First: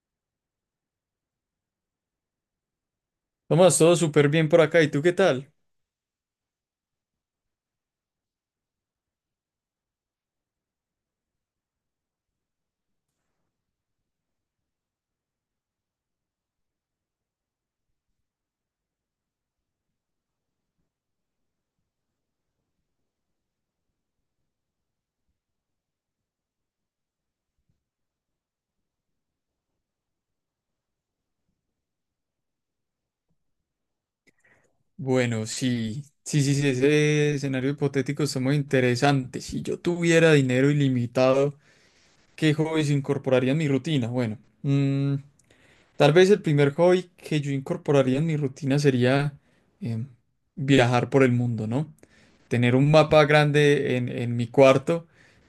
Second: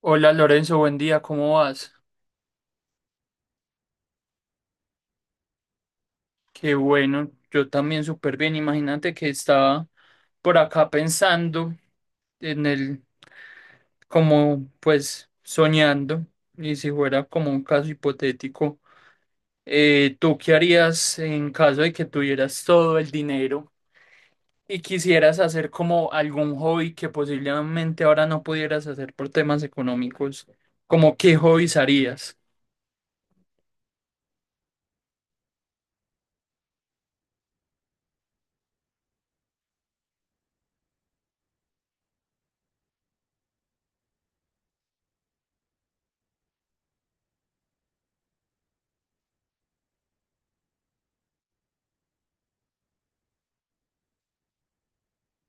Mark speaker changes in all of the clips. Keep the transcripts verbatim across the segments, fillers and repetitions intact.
Speaker 1: Hola Lorenzo, buen día, ¿cómo vas?
Speaker 2: Tomás, todo súper bien por acá. ¿Y tú qué tal?
Speaker 1: Qué bueno, yo también súper bien. Imagínate que estaba por acá pensando en el, como pues soñando, y si fuera como un caso hipotético, eh, ¿tú qué harías en caso de que tuvieras todo el dinero y quisieras hacer como algún hobby que posiblemente ahora no pudieras hacer por temas económicos? ¿Como qué hobbies harías?
Speaker 2: Bueno, sí, sí, sí, sí, ese escenario hipotético está muy interesante. Si yo tuviera dinero ilimitado, ¿qué hobbies incorporaría en mi rutina? Bueno, mm, tal vez el primer hobby que yo incorporaría en mi rutina sería em, viajar por el mundo, ¿no? Tener un mapa grande en, en mi cuarto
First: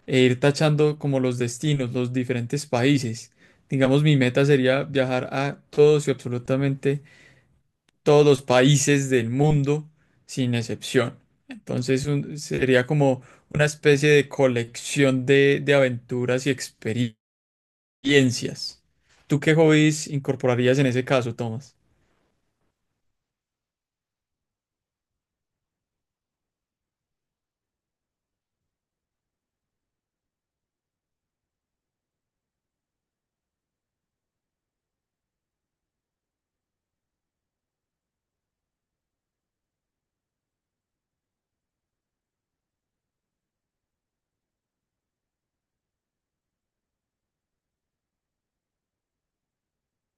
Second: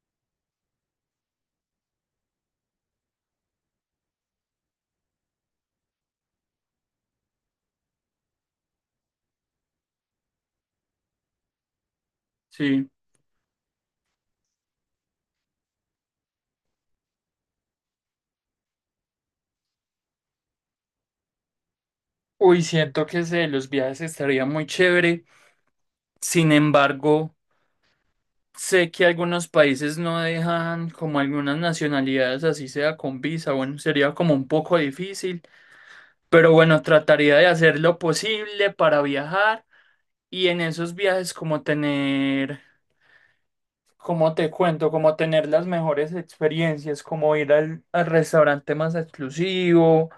Speaker 2: e ir tachando como los destinos, los diferentes países. Digamos, mi meta sería viajar a todos y absolutamente todos los países del mundo sin excepción. Entonces un- sería
Speaker 1: Sí.
Speaker 2: como una especie de colección de, de aventuras y experiencias. ¿Tú qué hobbies incorporarías en ese caso, Tomás?
Speaker 1: Uy, siento que ese los viajes estaría muy chévere. Sin embargo, sé que algunos países no dejan como algunas nacionalidades, así sea con visa. Bueno, sería como un poco difícil. Pero bueno, trataría de hacer lo posible para viajar y en esos viajes como tener, como te cuento, como tener las mejores experiencias, como ir al, al restaurante más exclusivo,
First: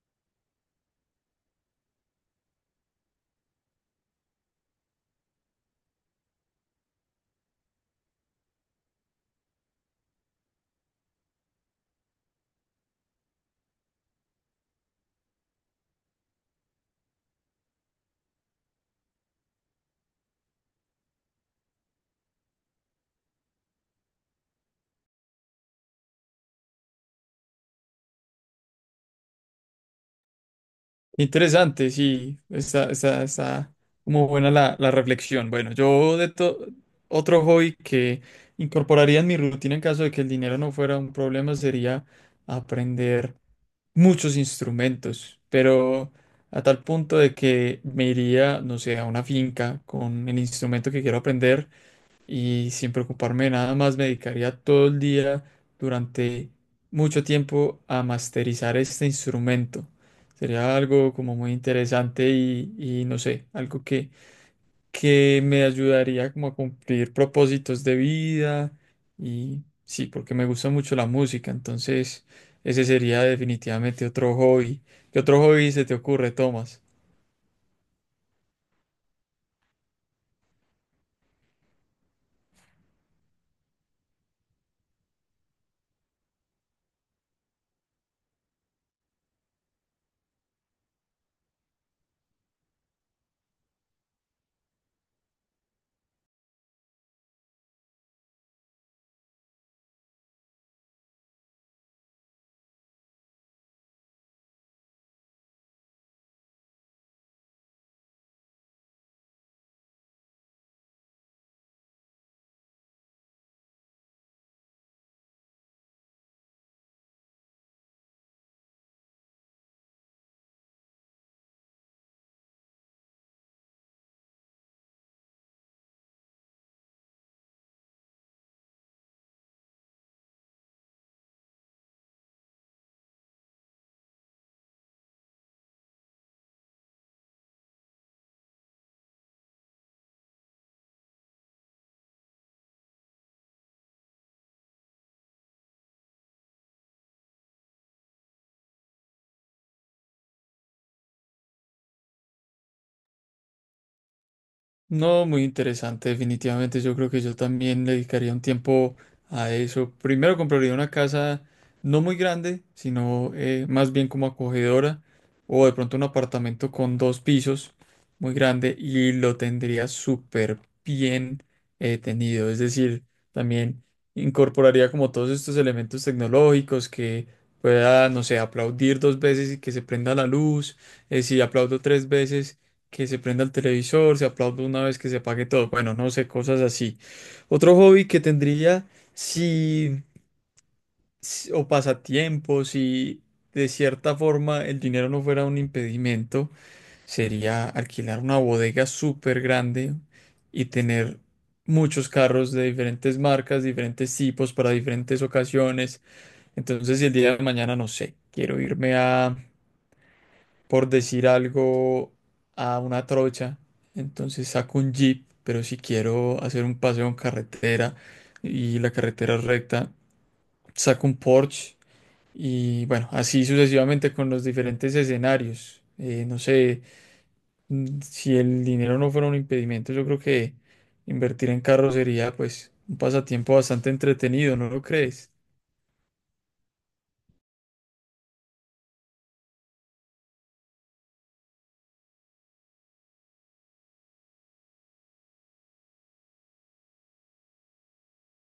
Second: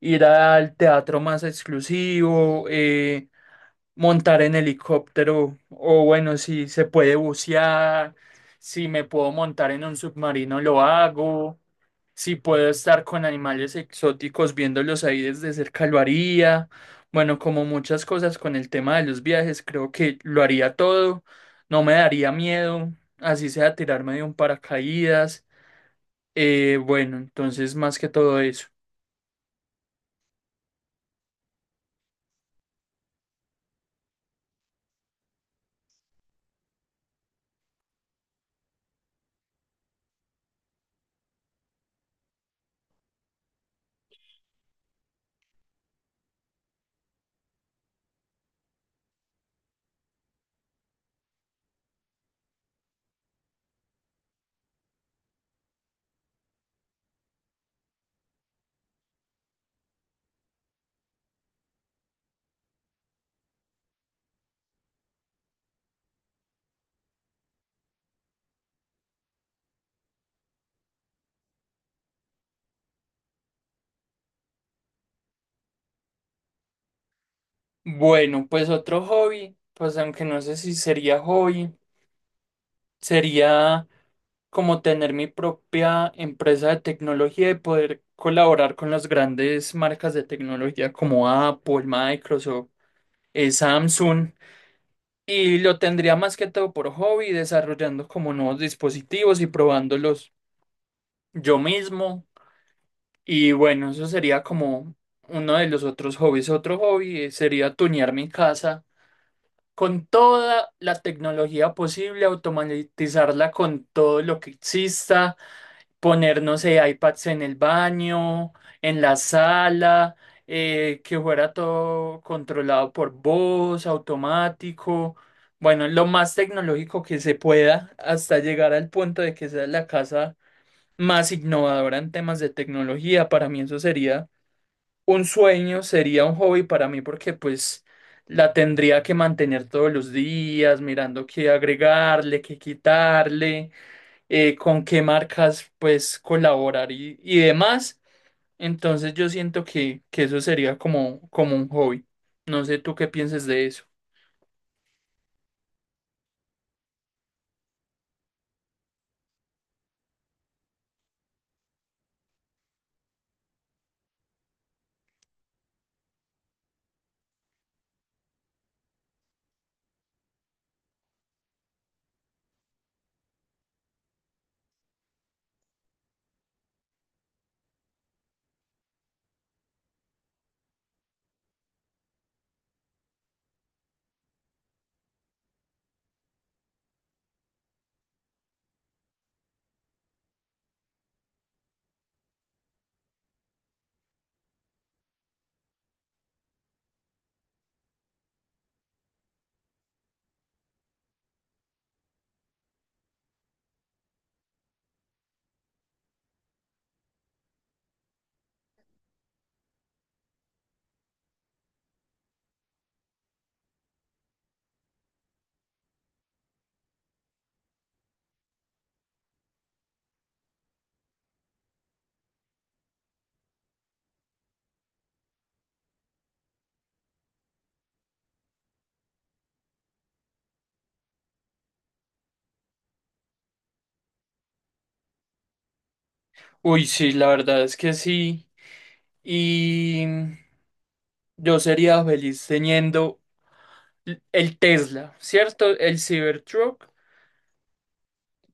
Speaker 1: ir al teatro más exclusivo, eh, montar en helicóptero o bueno, si se puede bucear, si me puedo montar en un submarino, lo hago, si puedo estar con animales exóticos viéndolos ahí desde cerca, lo haría. Bueno, como muchas cosas con el tema de los viajes, creo que lo haría todo, no me daría miedo, así sea tirarme de un paracaídas. Eh, bueno, entonces más que todo eso.
Speaker 2: Interesante, sí, está, está, está como buena la, la reflexión. Bueno, yo de to- otro hobby que incorporaría en mi rutina en caso de que el dinero no fuera un problema sería aprender muchos instrumentos, pero a tal punto de que me iría, no sé, a una finca con el instrumento que quiero aprender y sin preocuparme de nada más me dedicaría todo el día durante mucho tiempo a masterizar este instrumento. Sería algo como muy interesante y, y no sé, algo que, que me ayudaría como a cumplir propósitos de vida y sí, porque me gusta mucho la música, entonces ese sería definitivamente otro hobby. ¿Qué otro hobby se te ocurre, Tomás?
Speaker 1: Bueno, pues otro hobby, pues aunque no sé si sería hobby, sería como tener mi propia empresa de tecnología y poder colaborar con las grandes marcas de tecnología como Apple, Microsoft, eh, Samsung. Y lo tendría más que todo por hobby, desarrollando como nuevos dispositivos y probándolos yo mismo. Y bueno, eso sería como uno de los otros hobbies. Otro hobby eh, sería tunear mi casa con toda la tecnología posible, automatizarla con todo lo que exista poner, no sé, iPads en el baño, en la sala, eh, que fuera todo controlado por voz, automático, bueno, lo más tecnológico que se pueda hasta llegar al punto de que sea la casa más innovadora en temas de tecnología. Para mí eso sería un sueño, sería un hobby para mí porque pues la tendría que mantener todos los días, mirando qué agregarle, qué quitarle eh, con qué marcas pues colaborar y, y demás. Entonces yo siento que, que eso sería como, como un hobby. No sé tú qué pienses de eso.
Speaker 2: No, muy interesante, definitivamente. Yo creo que yo también le dedicaría un tiempo a eso. Primero compraría una casa no muy grande, sino eh, más bien como acogedora, o de pronto un apartamento con dos pisos muy grande y lo tendría súper bien eh, tenido. Es decir, también incorporaría como todos estos elementos tecnológicos que pueda, no sé, aplaudir dos veces y que se prenda la luz. Eh, si aplaudo tres veces que se prenda el televisor, se aplaude una vez que se apague todo. Bueno, no sé, cosas así. Otro hobby que tendría si, si- o pasatiempo, si de cierta forma el dinero no fuera un impedimento, sería alquilar una bodega súper grande y tener muchos carros de diferentes marcas, diferentes tipos, para diferentes ocasiones. Entonces, si el día de mañana, no sé, quiero irme a, por decir algo, a una trocha. Entonces saco un jeep, pero si quiero hacer un paseo en carretera y la carretera es recta, saco un Porsche y bueno, así sucesivamente con los diferentes escenarios. Eh, no sé, mm, si el dinero no fuera un impedimento, yo creo que invertir en carro sería pues un pasatiempo bastante entretenido, ¿no lo crees?
Speaker 1: Uy, sí, la verdad es que sí. Y yo sería feliz teniendo l- el Tesla, ¿cierto? El Cybertruck,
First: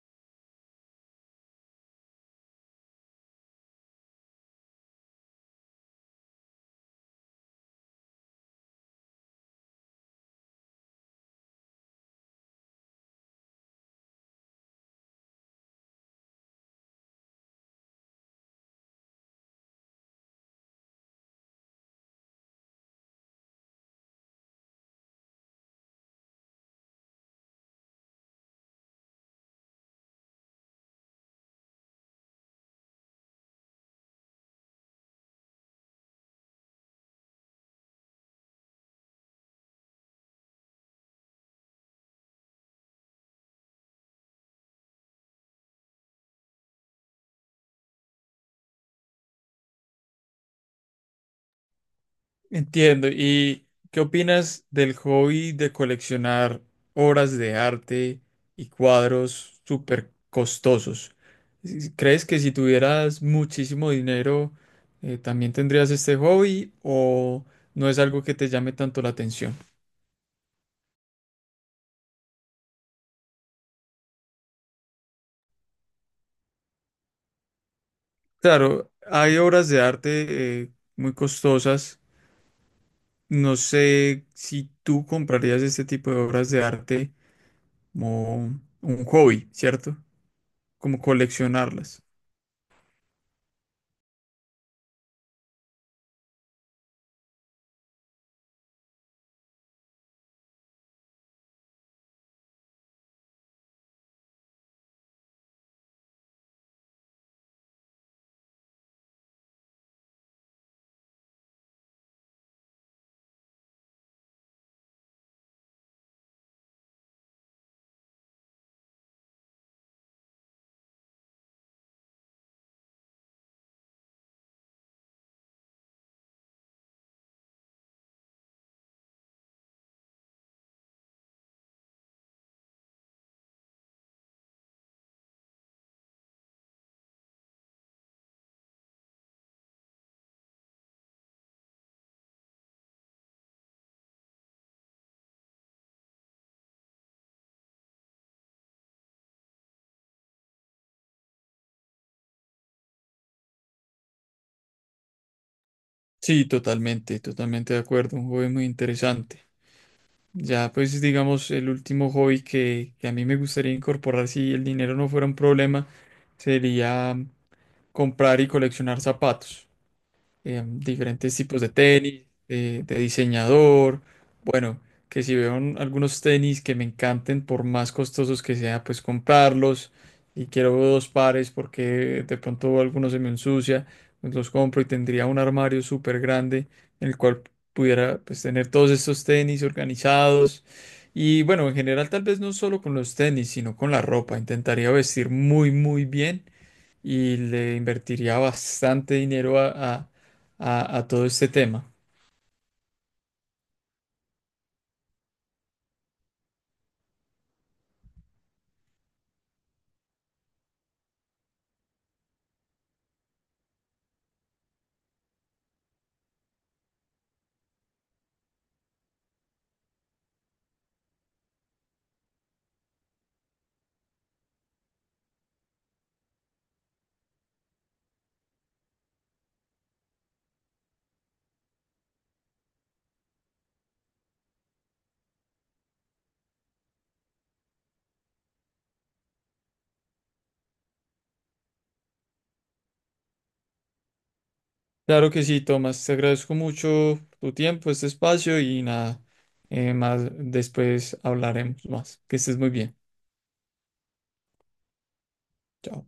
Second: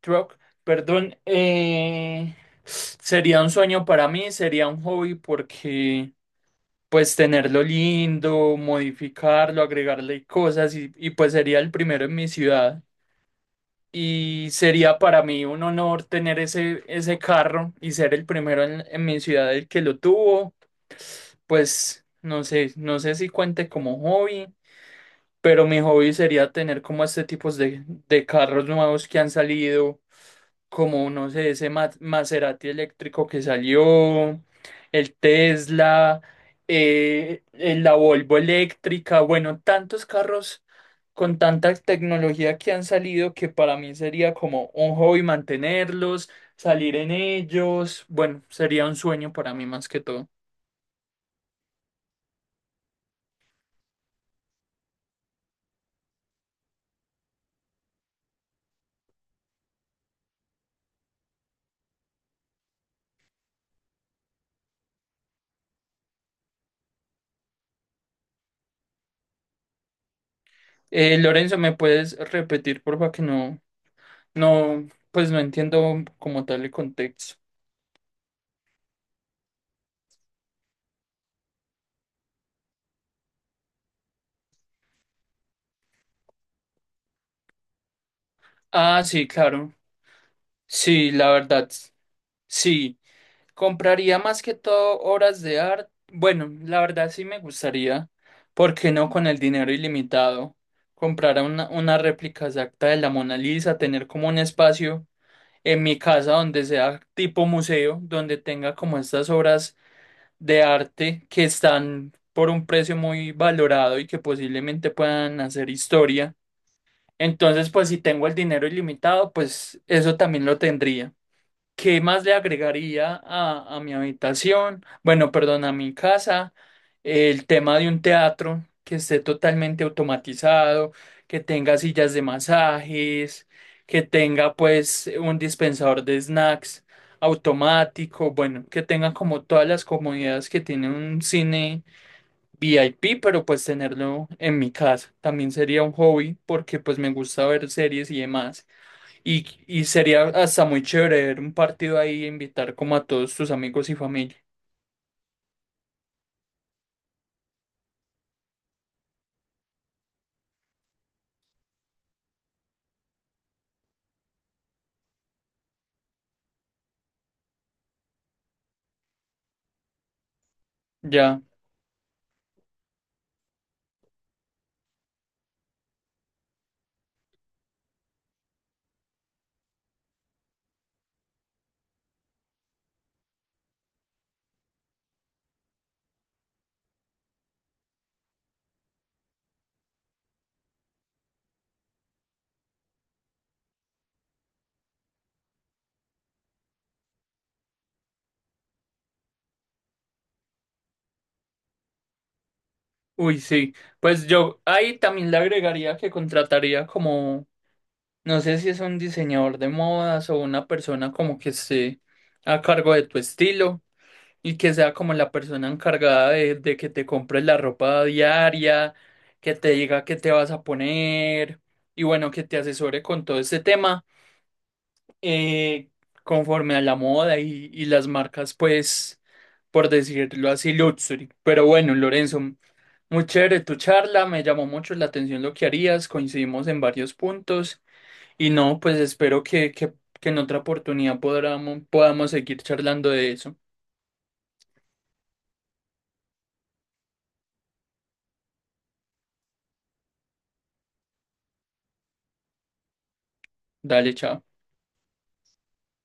Speaker 1: truck, perdón. Eh, sería un sueño para mí, sería un hobby porque pues tenerlo lindo, modificarlo, agregarle cosas y, y pues sería el primero en mi ciudad. Y sería para mí un honor tener ese, ese carro y ser el primero en, en mi ciudad el que lo tuvo. Pues no sé, no sé si cuente como hobby, pero mi hobby sería tener como este tipo de, de carros nuevos que han salido como, no sé, ese Ma- Maserati eléctrico que salió, el Tesla, eh, eh, la Volvo eléctrica, bueno, tantos carros con tanta tecnología que han salido que para mí sería como un hobby mantenerlos, salir en ellos, bueno, sería un sueño para mí más que todo.
Speaker 2: Entiendo. ¿Y qué opinas del hobby de coleccionar obras de arte y cuadros súper costosos? ¿Crees que si tuvieras muchísimo dinero, eh, también tendrías este hobby o no es algo que te llame tanto la atención?
Speaker 1: Eh, Lorenzo, ¿me puedes repetir, porfa, que no, no, pues no entiendo como tal el contexto?
Speaker 2: Claro, hay obras de arte, eh, muy costosas. No sé si tú comprarías este tipo de obras de arte como un
Speaker 1: Ah, sí,
Speaker 2: hobby,
Speaker 1: claro.
Speaker 2: ¿cierto? Como
Speaker 1: Sí, la verdad,
Speaker 2: coleccionarlas.
Speaker 1: sí. Compraría más que todo obras de arte. Bueno, la verdad sí me gustaría, ¿por qué no con el dinero ilimitado? Comprar una, una réplica exacta de la Mona Lisa, tener como un espacio en mi casa donde sea tipo museo, donde tenga como estas obras de arte que están por un precio muy valorado y que posiblemente puedan hacer historia. Entonces, pues si tengo el dinero ilimitado, pues eso también lo tendría. ¿Qué más le agregaría a, a mi habitación? Bueno, perdón, a mi casa. El tema de un teatro que esté totalmente automatizado, que tenga sillas de masajes, que tenga pues un dispensador de snacks automático, bueno, que tenga como todas las comodidades que tiene un cine V I P, pero pues tenerlo en mi casa. También sería un hobby porque pues me gusta ver series y demás. Y, y sería hasta muy chévere ver un partido ahí e invitar como a todos tus amigos y familia.
Speaker 2: Sí, totalmente, totalmente de acuerdo, un hobby muy interesante. Ya, pues digamos, el último hobby que, que a mí me gustaría incorporar si el dinero no fuera un problema sería mm, comprar y coleccionar zapatos, eh, diferentes
Speaker 1: Ya,
Speaker 2: tipos de tenis, eh, de diseñador. Bueno, que si veo un- algunos tenis que me encanten, por más costosos que sea, pues comprarlos. Y quiero dos pares porque de pronto alguno se me ensucia, pues los compro y tendría un armario súper grande en el cual pudiera pues tener todos estos tenis organizados. Y bueno, en general tal vez no solo con los tenis, sino con la ropa. Intentaría vestir muy, muy bien y le invertiría bastante dinero a, a- a- a todo este tema.
Speaker 1: uy, sí. Pues yo ahí también le agregaría que contrataría como, no sé si es un diseñador de modas o una persona como que esté a cargo de tu estilo y que sea como la persona encargada de, de que te compres la ropa diaria, que te diga qué te vas a poner y bueno, que te asesore con todo este tema. eh, Conforme a la moda y, y las marcas, pues, por decirlo así, luxury. Pero bueno, Lorenzo, muy chévere tu charla, me llamó mucho la atención lo que harías, coincidimos en varios puntos y no, pues espero que, que, que en otra oportunidad podamos, podamos seguir charlando de eso.
Speaker 2: Claro que sí, Tomás, te agradezco mucho tu tiempo, este espacio y nada, eh, más después hablaremos más. Que estés muy bien.
Speaker 1: Dale, chao.
Speaker 2: Chao.